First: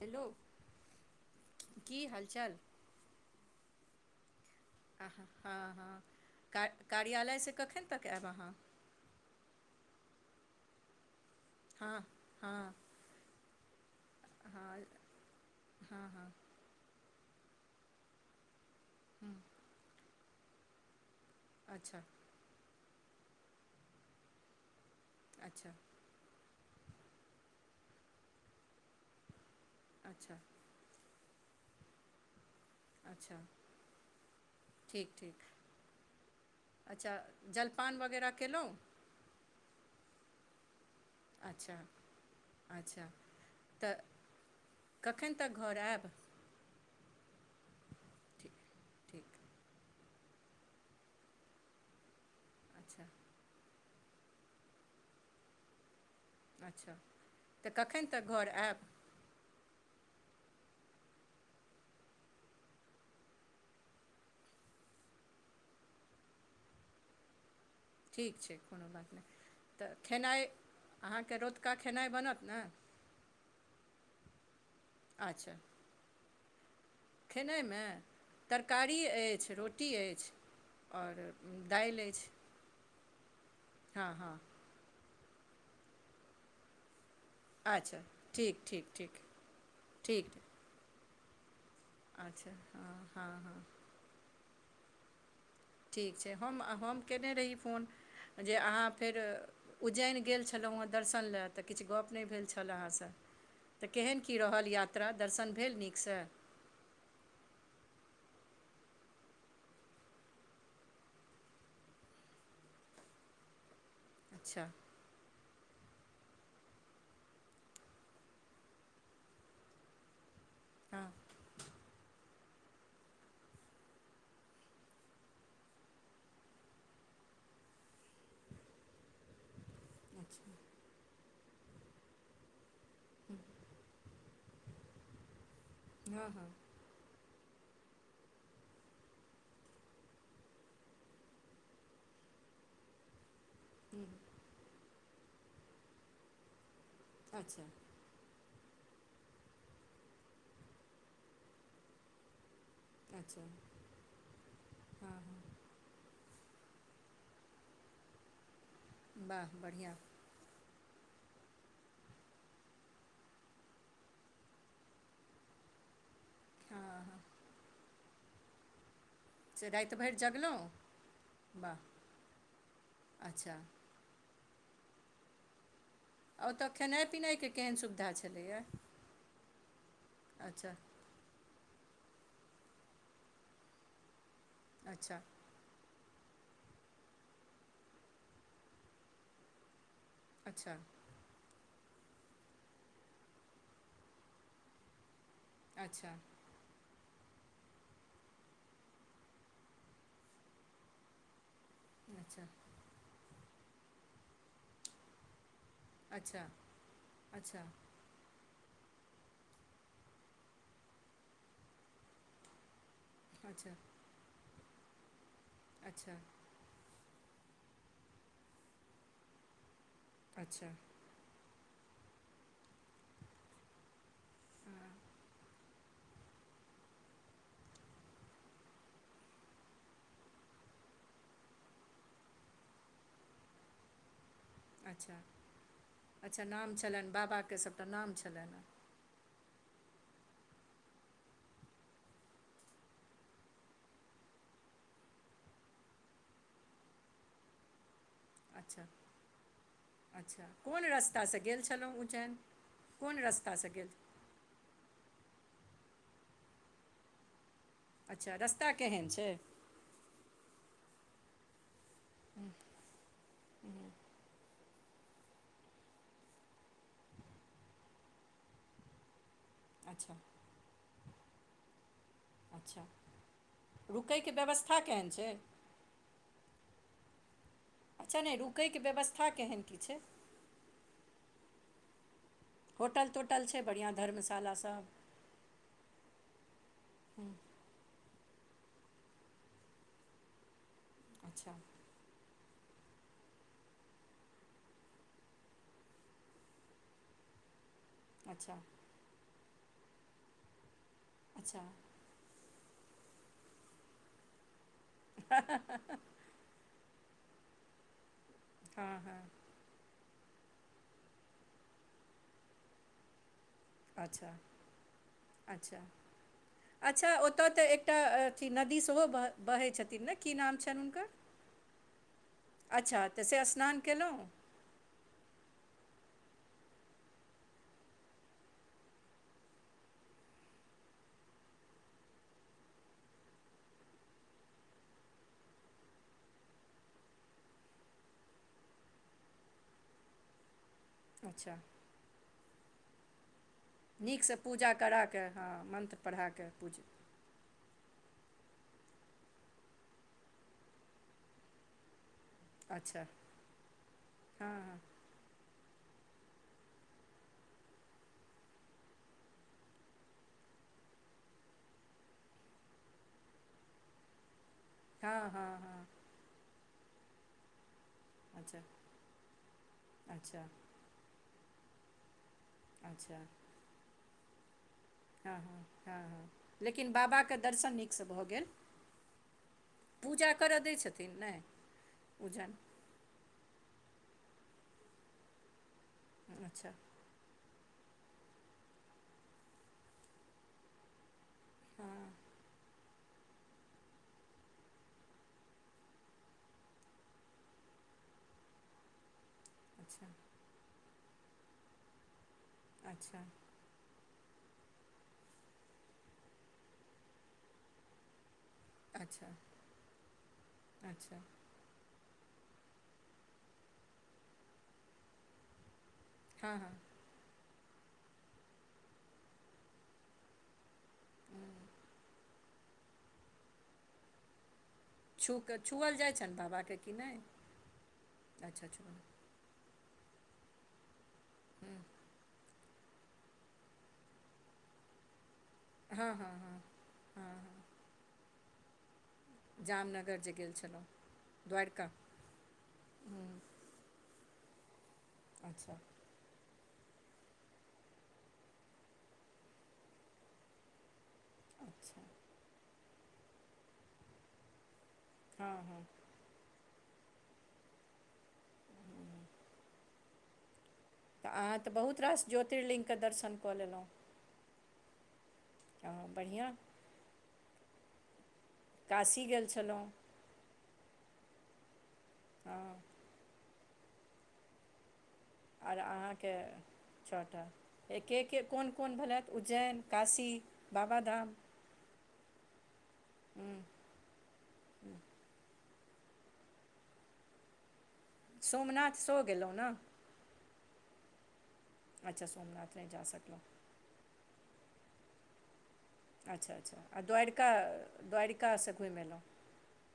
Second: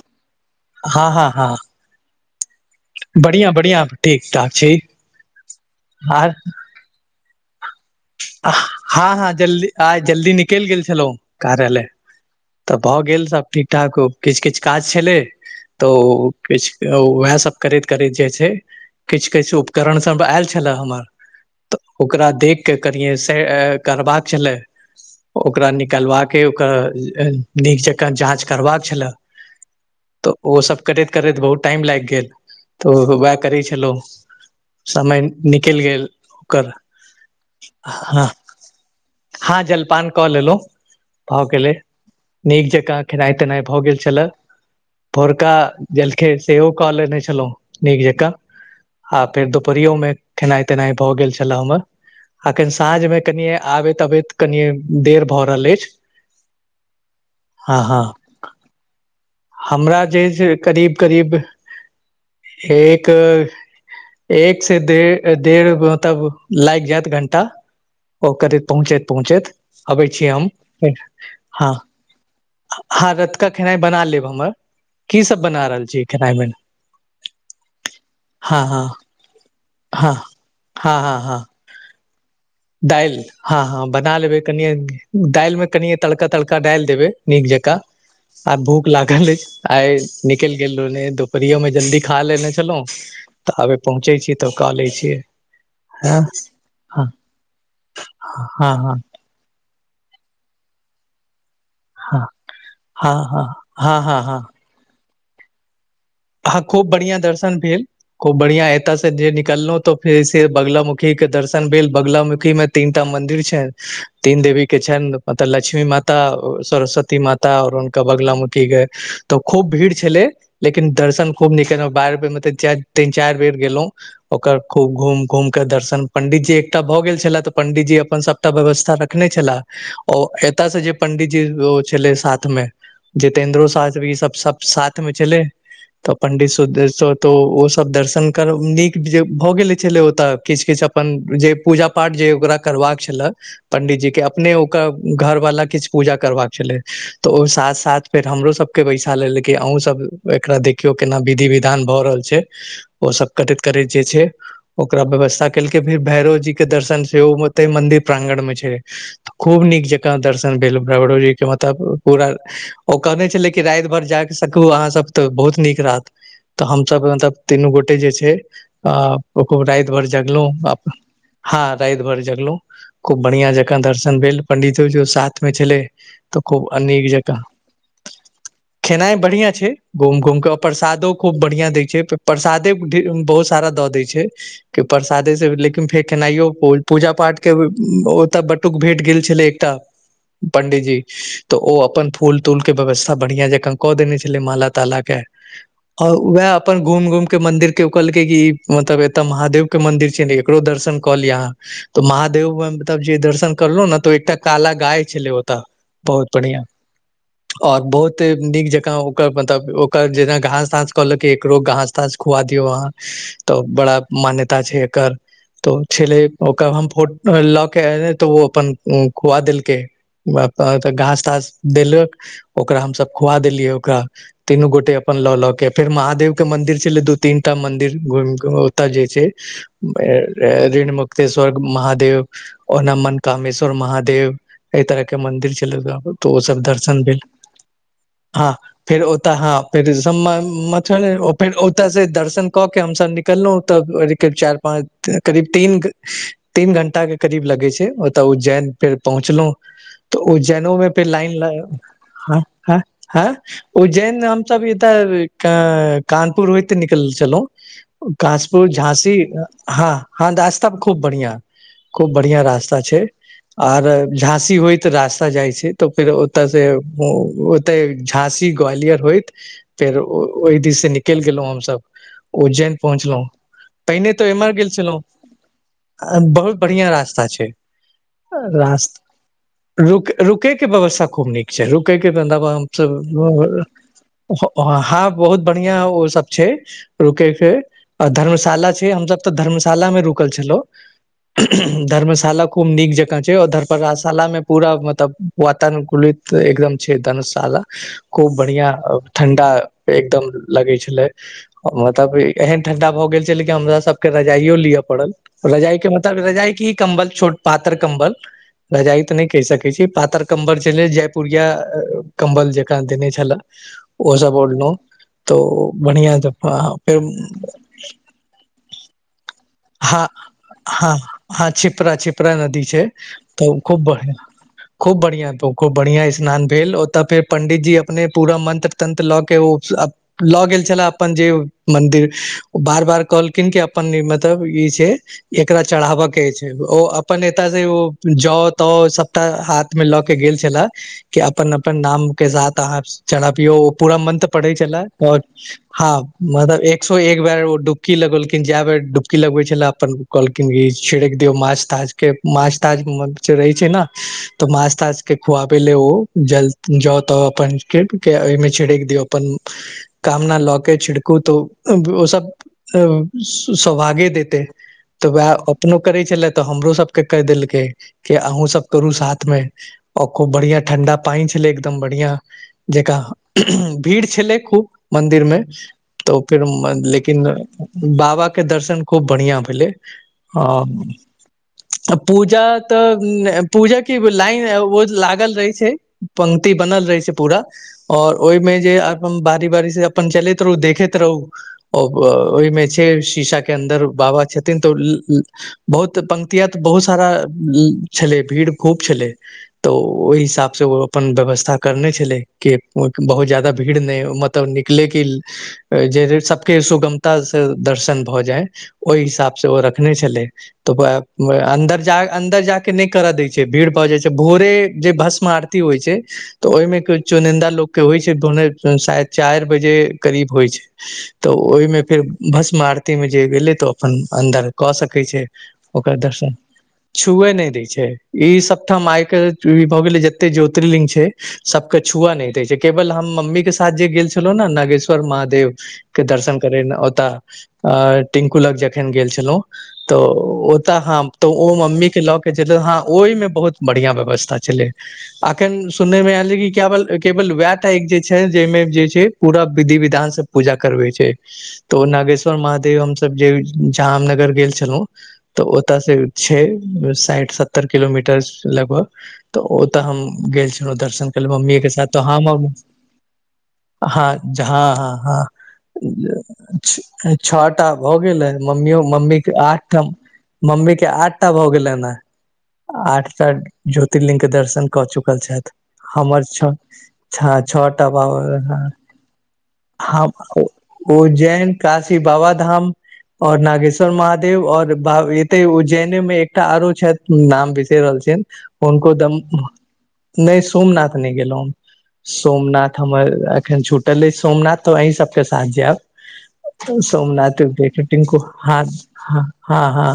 Hello की हालचाल बढ़िआँ बढ़िआँ ठीक ठाक छै [unintelligible] कार्यालय स कखन तक आयब अहाँ हँ हँ जल्दी आइ जल्दी निकैल गेल छलौ कार्यालय हँ हँ तऽ भऽ गेल सभ ठीक ठाक किछ किछ हँ काज छलै तऽ हँ हँ किछ उएह सभ करैत करैत जे छै किछ हँ किछ उपकरण सभ आयल छलए हमर अच्छा तऽ ओकरा देख केँ कनियै से करबाक छलै ओकरा अच्छा निकालबाक केँ ओकर निक जाँच करवा कऽ छलै [inaudible] तऽ अच्छा ओ सब करैत करैत बहुत टाइम लाइग गेल तऽ वैह अच्छा करै छलौ [inaudible] ठीक समय ठीक निकैल गेल ओकर अच्छा जलपान वगैरह केलहुँ [unintelligible] हँ जलपान कऽ लेलो भऽ गेलै अच्छा [inaudible] नीक जकाँ अच्छा खेनाइ तेनाइ भऽ तऽ गेल छलए कखन भोरका तक घर आयब जलखै सेहो कऽ लेने छलौ नीक जकाँ ठीक आ ठीक फेर दुपहरयो में खेनाइ तेनाइ भऽ गेल छलए हमर अखन अच्छा साँझ में कनिये आबैत अबैत कनिय देर भऽ रहल ऐछ अच्छा [inaudible] तऽ कखन तक घर ऐब हमरा जे छै से करीब करीब [inaudible] एक एक से [unintelligible] डढ़ डढ़ मतलब लागि जायत घण्टा। ओ ठीक छै करीब कोनो पहुँचैत बात नहि पहुँचैत तऽ अबै छी खेनाइ हम फेर अहाँके हँ। रतुका खेनाइ बनत ने [unintelligible] हँ रतुका खेनाइ बना लेब हमर की सब बना रहल छी खेनाइ मे खेनाइ में हँ हँ तरकारी ऐछ रोटी हँ ऐछ और दाइल ऐछ दाइल हँ-हँ बना लेबै कनिए दाइल में कनिये तड़का-तड़का डायल देबै। नीक जकाँ अच्छा आ ठीक ठीक भूख ठीक लागल ऐछ आइ ठीक निकल गेल रहलो न दुोपहरयो में जल्दी। खा अच्छा लेने छलौ हँ हँ तऽ हँ आबे पहुँचे छि तब कऽ ले छि। ठीक छै हम हम कयने रही फोन जे हँ अहाँ हँ फेर उज्जैन गेल छलहुँ हेँ दर्शन लए तऽ किछ गप हँ नहि भेल छल अहाँसँ हँ हँ तऽ हँ हँ केहन की हँ रहल यात्रा दर्शन भेल नीकसँ हह खूब बढ़ियां दर्शन भेल खूब बढ़िया ऐता से निकलहु तऽ फेर बंगला मुुखी के दर्शन भेल बगंलामुखी मे तीन टा मदिर छनि तीन देवी अच्छा के छनि ओतऽ लक्ष्मी माता सरस्वती माता आओर हुनका बगंला मुखी त खूब भीड़ छलै लेकिन हँ दर्शन खूब नीक केलौ बारि पर मतलब तीन चारि बेर गेलों ओकर खूब घूम घुम के दर्शन पंडित जी एकटा भए गेल छले त पंडितजी अपन सबटा व्यवस्था रखने छलाे ओ अच्छा एतय से जे पंडित जी ओ छले साथ मे। जितेन्द्रो शास्त्री ई सब सब साथ मे छलै तऽ हँ हँ पंडित सुरेश्वर तऽ ओसभ दर्शन करब नीक जे भऽ गेल छलै ओतऽ किछ-किछ अपन जे पूजा पाठ जे ओकरा करबाक ज वर्णन पंडित हूँ जी के अपने ओकर घर वाला किछु पूजा करबाक छलै तऽ ओ अच्छा साथ-साथ। फेर हमरो सबके बैसा लेल कि अहूँ सब एकरा देखियौ केना विधि-विधान भऽ रहल छै? ओ सब अच्छा करैत करैत जे छै ओकरा हँ हँ व्यवस्था। केलक फिर भैरव जी के दर्शन छै ओे मंदिर प्रांगण में छै वाह खूब नीक बढ़िआँ जका दर्शन। [unintelligible] मतलब पूरा ओ ब्कहने छल राति भर जा सकू अहाँ सब। [unintelligible] तऽ बहुत नीक रहत तऽ हँ हमसभ हँ मतलब तीनू गोटे जे छै अ। [unintelligible] ओ से खूब राति भर भरि जगलौ जगलहुँ अछि। हँ वाह राति भर जगलहुं खूब बढ़िया अच्छा जकाँ दर्शन भेल। पंडित जी साथमे छलै। तऽ आ खूब ओतय खेनाइ अनिक जकाँ पिनाइके केहन सुविधा छलैए खेनाइ बढ़िआ छै। [unintelligible] घूम-घूम के अच्छा प्रसादो खूब बढ़ियां दै छै परसादे बहुत सारा दऽ दै छै। [unintelligible] के अच्छा प्रसादेसँ लेकिन फेकनाइयो। पूजा पाठ के ओतऽ बटुक भेट गेल छलै एकटा अच्छा पंडीजी। तऽ ओ अपन फूल तूल के व्यवस्था बढ़ियां जकाँ कऽ देने छलै माला ताला के। अच्छा आओर वएह। अपन घुम घुम के मंदिर के ओ कहलकै कि मतलब एतय महादेव के मंदिर छै ने एकरो दर्शन कऽ लि अहाँ। तऽ अच्छा महादेव मतलब जे दर्शन करलहु ने तो एकटा काला गाय छलै ओतऽ। बहुत अच्छा बढ़िआ अच्छा आओर बहुत। एते नीक जकांओकर मतलब ओकर जेना घास तास कहल के एकरो घास तास खुवा दियौ अहाँ। तऽ अच्छा बड़ा मान्यता छै एकर तो अच्छा छले। कब हम फोट लऽ के एयल तऽ ओ अपन खुआ देलकै। अच्छा घास तास देलक ओकरा हमसभ खुआ देलियै ओकरा। तीनू गोटे हँ, अपन लऽ- लऽ केँ। फेर महादेव के मंदिर छले दू तीनटा मंदिर घुमिके ओतऽ जे छै। ऋण मुक्तेश्वर महादेव। ओ नमन कामेश्वर महादेव। एहि तरह के अच्छा मंदिर छल तऽ ओ अच्छा सब नाम दर्शन छलनि भेल बाबाके सभटा नाम हँ छलनि फेर। तऽ हँ फेर म फेर ओतऽसँ दर्शन कऽ के हमसब निकलहुँ तऽ चारि। करीब तीन-तीन घंटा के करीब लगै छै। तऽ उज्जैन अच्छा फेर पहुँचलहु तऽ अच्छा उज्जैनो कोन मे फेर लाइन रस्तासँ ल गेल छलहुँ उज्जैन ह ह कोन हँ रस्तासँ गेल उज्जैन हम सब इधर का कानपुर होइत निकल छलहुं अच्छा कासपुर रस्ता केहन झांसी छै हँ हँ दास्तव खूब बढ़िआ खूब बढ़िया रास्ता छै आर झांसी होइत रास्ता जाइ छै तऽ फेर ओतय से ओतय झाँसी ग्वालियर होइत। फेर अच्छा ओ ओहि दिस से निकलि गेलौ हम सब उज्जैन अच्छा पहुँचलौ [inaudible] पहिने तऽ रुकयके एमहर गेल व्यवस्था छलौ केहन छै बहुत बढ़िया रास्ता छै [inaudible] अच्छा नहि रुकयके रास व्यवस्था केहन की [inaudible] छै रुक-रुक। रुक के व्यवस्था खूब नीक छै रुकै के धा। होटल तोटल छै [unintelligible] बढ़िआँ धर्मशालासभ बहुत बढ़िया ओ सब छै रुकै केँ आ धर्मशाला छै हम सभ तऽ धर्मशाला में रुकल छलौ। अच्छा [unintelligible] धर्मशाला खूब नीक जकाँ छै और धर्शालामे पूरा मतलब वातावुकूलित तऽ एकदम छै धर्मशाला खूब अच्छा बढ़िया ठंडा एकदम लगे छले अच्छा मतलब। एहेन ठंडा भऽ गेल छै लेकिन हमरा सब केँ रजायो लिअ पड़ल रजाई केँ मतलब। रजाई की कम्बल छोट पातर कम्बल हँ रजाई तऽ हँ नै कहि सकै छी पातर कम्बर छेले जय पुरिया [unintelligible] कम्बल जेका देने छल ओ सब अच्छा ओढलौउ त ओ अच्छा बढ़िया अच्छा [unintelligible] [unintelligible] नदी सेहो ब हँ हँ हँ छिपरा छिपरा नदी छै अच्छा तऽ से त स्नान खूब बढ़िया केलहुँ खूब बढ़िआँ खूब बढ़िआँ स्नान भेल ओतय फेर पण्डितजी अपने पूरा मन्त्र तन्त्र लऽ केँ ओ लऽ गेल छलाह अपन जे मन्दिर ओ बार बार कहलखिन कि अपन निरमत। तब ई छै एकरा चढ़ाबय केँ छै ओ अपन एता से ओ जाउ तऽ सबटा हाथ। में लऽ केँ गेल छला कि अपन अच्छा अपन नाम केँ साथ अहाँ चढ़बियो पूरा मंत्र नीकसँ पढ़ै पूजा करा छलाह कऽ अछ हँ मन्त्र पढ़ा कऽ मतलब पूज एक सौ एक बैर डुब की लगलखिन जाय बेर डुबकी लगबै छेला अपन कहलखिन इ छिड़क दियौ माछ ताछ। केँ माछ ताछ अच्छा मन किछ रहै छै ने तऽ हँ माछ ताछ केँ खुआबे ले ओ जल जाउ तऽ अपन किन केँ ओइमें छिड़क दियऔ अपन कामना लऽ के छिड़कू त ओ सब [unintelligible] सौेभागे देतइ हँ हँ तऽवैह हँ अपनो हँ करै छलैथ। तऽ हमरो सब कऽ कहि देलकै की अहुँ अच्छा सब करु साथ में खुब अच्छा बढ़िया ठंडा त। पाइन छलै एकदम बढ़िया जेका अच्छा [unintelligible] भीड़ छलै खूब मन्दिर मे हँ हँ हँ तऽ हँ फिर [unintelligible] लेकिन बाबाके दर्शन नीकसँ भऽ बाबा केँ गेल दर्शन खूब बढ़िया भेलै पूजा [inaudible] करय है। दै छथिन नै पूजा तऽ नै पूजा केँ एगो लाइन ओ लागल रहे छै पंक्ति अच्छा बनल रहै छै पूरा। और ओइमें जे अपन बारी बारी से अपन चलैत रहु देखैत रहु [unintelligible] ओ हँ ओइमे छै शीशा केँ अन्दर बाबा छथिन तऽ [unintelligible] बहुत पंक्तिया तऽ बहुत सारा छलै भीड़ खूब छलै। तऽ अच्छा ओइ हिसाब से ओ अपन व्यवस्था करने छले कि अच्छा बहुत ज़्यादा। भीड़ नहि ओ मतलब निकलेके जे सब केँ सुगमता स दर्शन भ जाय ओइ हिसाब अच्छा स ओ रखने छेलइ अच्छा अन्दर जा अन्दर जा क‌ केँ नै कर दै छै भीड़ भऽ जाइ छै भोरे जे भस्म आरती होइ छै तऽ हँ ओइमे चुनिन्दा लोक केँ होइ तोने शायद चाइ बजे करीब होइ छैय तऽ हँ ओइमे फेर भस्म आरती में जे ऐलै तऽ अपन अन्दर कऽ सकै छै छू कऽ छुअल ओकर जाइ छनि दर्शन बाबाके कि छुए नहि दै छै अच्छा छुअल भऽ गेले जते ज्योतिर्लिंग छै सबके हँ छुआ नहि दै छै केवल हम मम्मी के साथ जे गेल छलहु न नागेश्वर महादेव के हँ हँ दर्शन हँ करे हँ ल ओतऽ हँ अ टिंकू लग जखन गेल छलौं तऽ जामनगर जे गेल ओता छलहुँ ह तऽ ओ मम्मी द्वारिका के लऽ के जे ह ओहिमे बहुत बढ़िया व्यवस्था छलै अखन अच्छा सुनने मे आयल अय की केवल केवल वेह टा एक जे छै जेहिमें जे छै पूरा विधि विधान से पूजा करवै छै तऽ ओ अच्छा नागेश्वर महादेव हमसबजे -जामनगर गेल छलहुँ तऽ हँ ओतऽ हँ से छै साठि सत्तर किलोमीटर लगभग तऽ ओतऽ हम गेल छी दर्शन क तऽ लेलउ अहाँ मम्मीज के तऽ साथ बहुत ह रास ह ज्योतिर्लिङ्गके दर्शन कऽ लेलहुँ हँ ह ह हँ बढ़िआँ छओटा भ गेलै मम्मियो मम्मी काशी के गेल आठ छलहुँ ठाम मम्मी के आठ टा भऽ गेलै हन हँ आठ टा ज्योतिर्लिंग के दर्शन कऽ चुकल छथि आर हमर अहाँके छ छ टा छओ एके के बाबा कोन कोन भेलथि उज्जैन हम काशी बाबा धाम काशी बाबाधाम आओर नागेश्वर महादेव आओर बाह एते उज्जैने मे एकटा आरो छथि नाम बिसर रहल छियैन सोमनाथ उनको दम सेहो गेलहुँ ने नहि सोमनाथ नहि गेलौ अच्छा सोमनाथ नहि जा हमर सकलहुँ अखन छुटल अछि सोमनाथ तो अही सबके साथ जायब अच्छा अच्छा आ सोमनाथ द्वारिका देख छै टिन्कु हँ द्वारिकासँ घुमि अयलहुँ हँ हँ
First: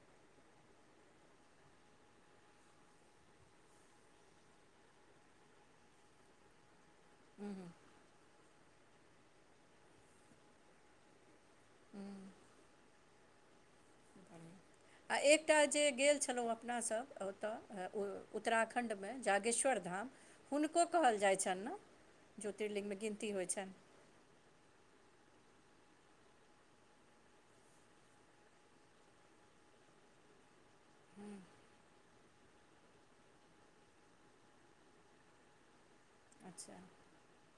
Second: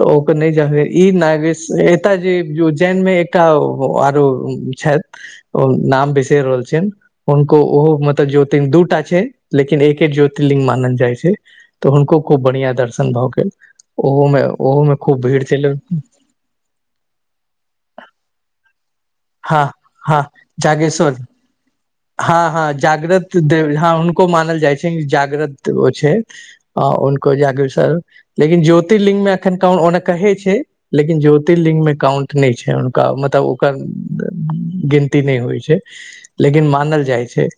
तऽ ओकर नहि ज ई नागेश्र यएत जे उज्जैन मे एकटा अओ आरो छथि ओ नाम बिसैर रहल छिए हुनको ओहो मतलब ज्योतिलिंग दू टा छै लेकिन एक एक ज्योतिर्लिंग मानल जाइ छै तऽ हनको खूब बढ़िआ दर्शन भऽ गेल ओहोमे ओहोमे आ एकटा जे गेल छलहुँ अपनासभ ओतय अ उत्तराखण्ड खण्डमे हँ जाागेश्वर धाम हँ हुनको जागेश्वर कहल जाइ छनि न हँ हँ जागृत देव धाम हँ हुनको मानल जाइ छै जागृत ओ छै आ हुनको जागृ सर लेकिन ज्योतिर्लिंग मे एखन कन ओना कहै छै लेकिन ज्योतिर्लिंग मे काउंट नहि छै हुनका मतलब ओकर गिनती नहि होइ छै लेकिन अच्छा मानल जाइ छै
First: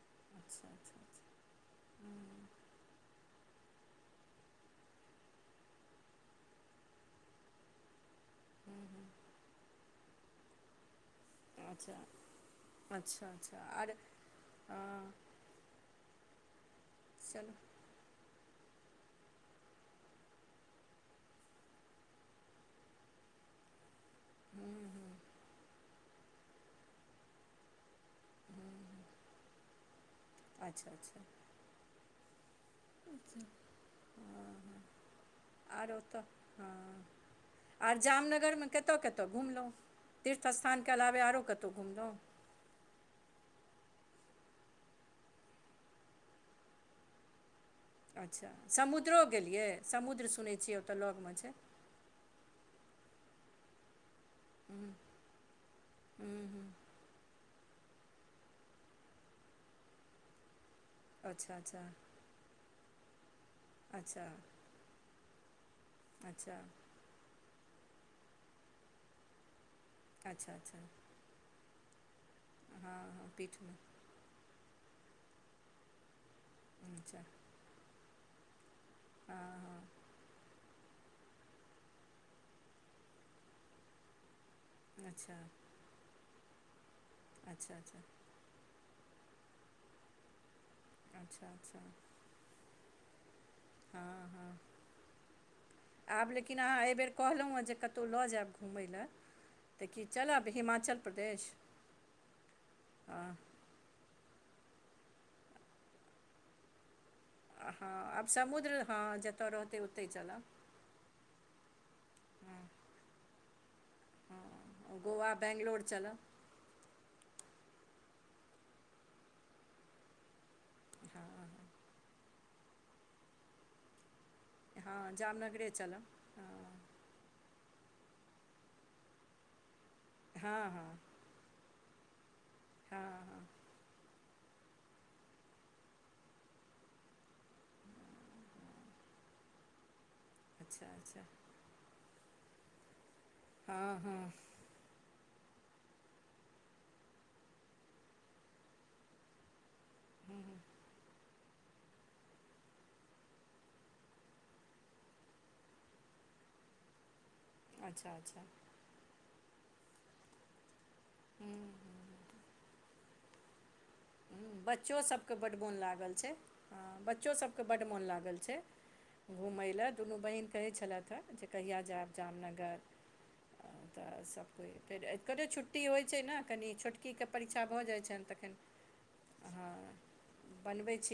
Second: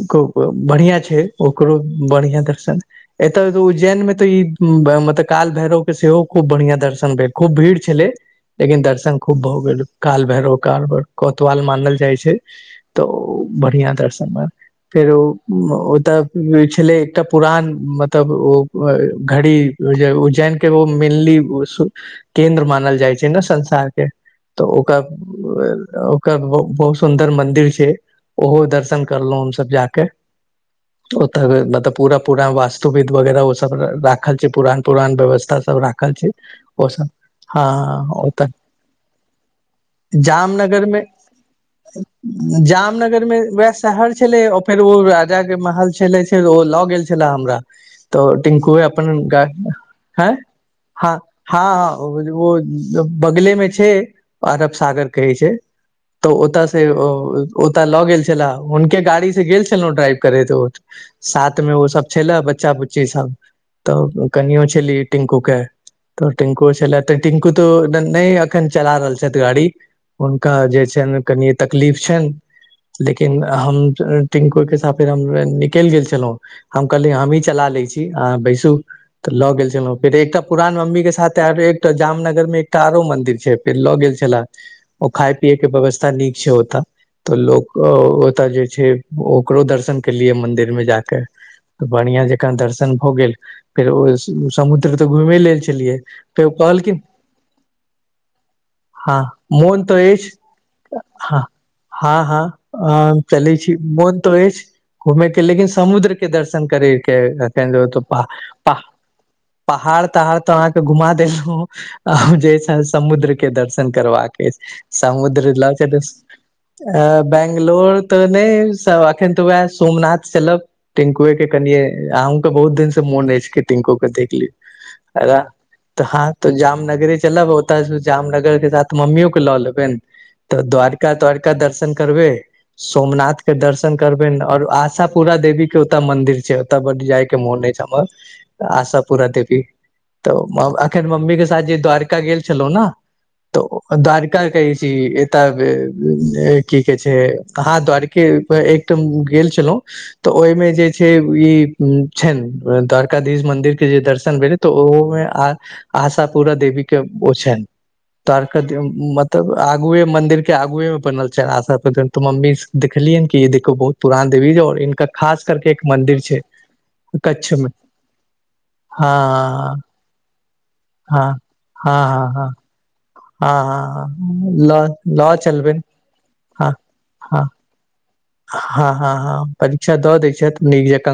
अक्क अच्छा अच्छा बढ़िआं छै ओकरो हूँ बढ़िआं दर्शन एतऽ उज्जैन मे तऽ ई मतलब काल भैरव के सेहो खूब बढ़िआं दर्शन भेल खूब भीड़ छलै लेकिन हूँ दर्शन खूब भऽ गेल काल भैरो कार पर कोतवाल अच्छा मानल जाइ छै तऽ अच्छा उ अच्छा बढ़िया आर दर्शन मान फेर हँ उ उ ओतऽ होइ छलै एकटा चलू पुरान मत तब ओ घ घड़ी उज्जैन के ओ मिल्ली ब सु केन्द्र मानल जाइ छै न संसार के तऽ हूँ ओकर हूँ भेल ओकर ब बहुत सुन्दर मंदिर छै ओहो हूँ दर्शन हूँ करलहुं हमसब जाके अच्छा अच्छा ओ त मतलब पूरा पूरा वास्तुविद वगैरह ओ सब राख खल छु पुरान पुरान व्यवस्था सब आर राखल ओतय छै ओ हँ सब हँ ओ तऽ कतऽ कत घुमलहुँ तीर्थ स्थानके मे अलावे आओरो कतहु घुमलहुँ जामनगर मे वएह शहर छले फेर ओ राजा के महल छले फेर ओ लऽ गेल छल हमरा तऽ अच्छा टिनकुए अपन समुद्रो गा आयं गेलियै समुद्र हँ सुनै छियै ओतय हँ लगमे छै हँ ओ ज बगले मे छै अरब सागर कहै छै तऽ हूँ ओतय हूँ से ओतय लऽ गेल छले हुनके गाड़ी स गेल छलहुं ड्राइव करैत अच्छा साथ में ओ अच्छा सब छले बच्चा बुच्ची सब अच्छा तऽ कनियो छली टिंकू केँ तऽ अच्छा टिंकु छले टिंकू तो नै अखन चला रहल छैथ गाड़ी अच्छा हुनका अच्छा जे छैन कनिए तकलीफ छैन हँ [inaudible] हँ लेकिन पीठमे हम टिंकू केँ साथ फेर हम निकाइल गेल छलौ हम कहलिय अच्छा हमही चला ले छी आहा बैसू तऽ हँ लऽ गेल छलौ हँ फेर एकटा पुरान मम्मी केँ साथ एक तऽ जामनगर में एकटा आरो मंदिर छै फेर लऽ गेल छलै ओ खाय अच्छा पियए केँ व्यवस्था नीक छै ओत तऽ अच्छा लोक अच्छा ओत जे छैय ओकरो दर्शन केलियै मंदिर में जा कऽ अच्छा अच्छा बढ़िया जेका कऽ दर्शन भऽ गेल। फेर ओ हँ हँ समुद्र तऽ घुमे लेल छलियै आब फेर ओ लेकिन अहाँ कहलकिन [inaudible] एहिबेर कहलहुँ हेँ जे कतहु लऽ जायब घूमय लए ह मोन की तऽ ऐछ चलब हिमाचल हऽ प्रदेश हऽ हऽ हँ चलि मोन तऽ ऐछ घुमे केँ लेकिन समुद्र केँ दर्शन करेय। केँ तखन हँ ओतय पा आब [unintelligible] पा समुद्र हँ जतय रहतै पहाड़ ओतहि तहाड़ चलब तऽ अहाँ तऽ घुमा देलौ आ हँ जेस समुद्र केँ दर्शन करबाका ऐछ हँ गोवा समुद्र लऽ बेंगलोर चलू चलब [inaudible] अ बंगलोर तऽ नै स अखन तऽ वैह सोमनाथ चलब हँ टिन्कुए केँ हँ कनिये अहूँकेँ बहुत दिन से मोन ऐछ कि टिन्कु केँ देख ली हँ जामनगरे चलब [unintelligible] तऽ हँ जामनगरे चलब ओ तऽ जामनगर केँ साथ मम्मीयो कऽ लऽ लेबैन तऽ हँ हँ द्वारका द्वारका दर्शन करबे हँ सोमनाथ हँ केँ दर्शन करबे पेन और आशा पूरा देवी केँ ओतय मंदिर छैय ओतय बड जाय केँ मोने ऐछ हमर आशापुरादेवी तऽ अच्छा अखन अच्छा मम्मी कऽ साथ जे द्वारिका गेल छलै न तऽ हँ हँ द्वारिका कहे छी एतय की [unintelligible] कहेय छैय अहा द्वारिक एकठाम गेल छलै तऽ ओइमें जे छैव इ छैन द्वारकाधीश मन्दिर केँ जे दर्शन भेलैय तऽ ओहोमे आ आशापुरादेवी केँ ओ छैन अच्छा [inaudible] अच्छा द्वारका कऽ मतलब आगुए मंन्दिर केँ आगुए बनल छैय हूँ आशापुरा तऽ मम्मी देखलियैन कि देखु बहुत पुरान हु देवी छै और बच्चो इनका सब कऽ खास बड करके गेन एक लागल मंदिर छैय छै ह बच्चो कच्छ सब कऽ मे बड मोन लागल छैय। हँ घुमै लऽ दुनु बहीन कहैय छलैथ हँ ह जे कहिआ हँ जैब हँ हँ हँ जामनगर तऽ हँ सबकोइ लऽ फेर लऽ कनियो चलबनि छुट्टी होइ छैय न हँ कनि छोटकी कऽ परीक्षा परीक्षा भऽ जाइ छन तखन हऽ हऽ हऽ हँ परीक्षा दऽ दैय छैथ नीक बनबै जका छी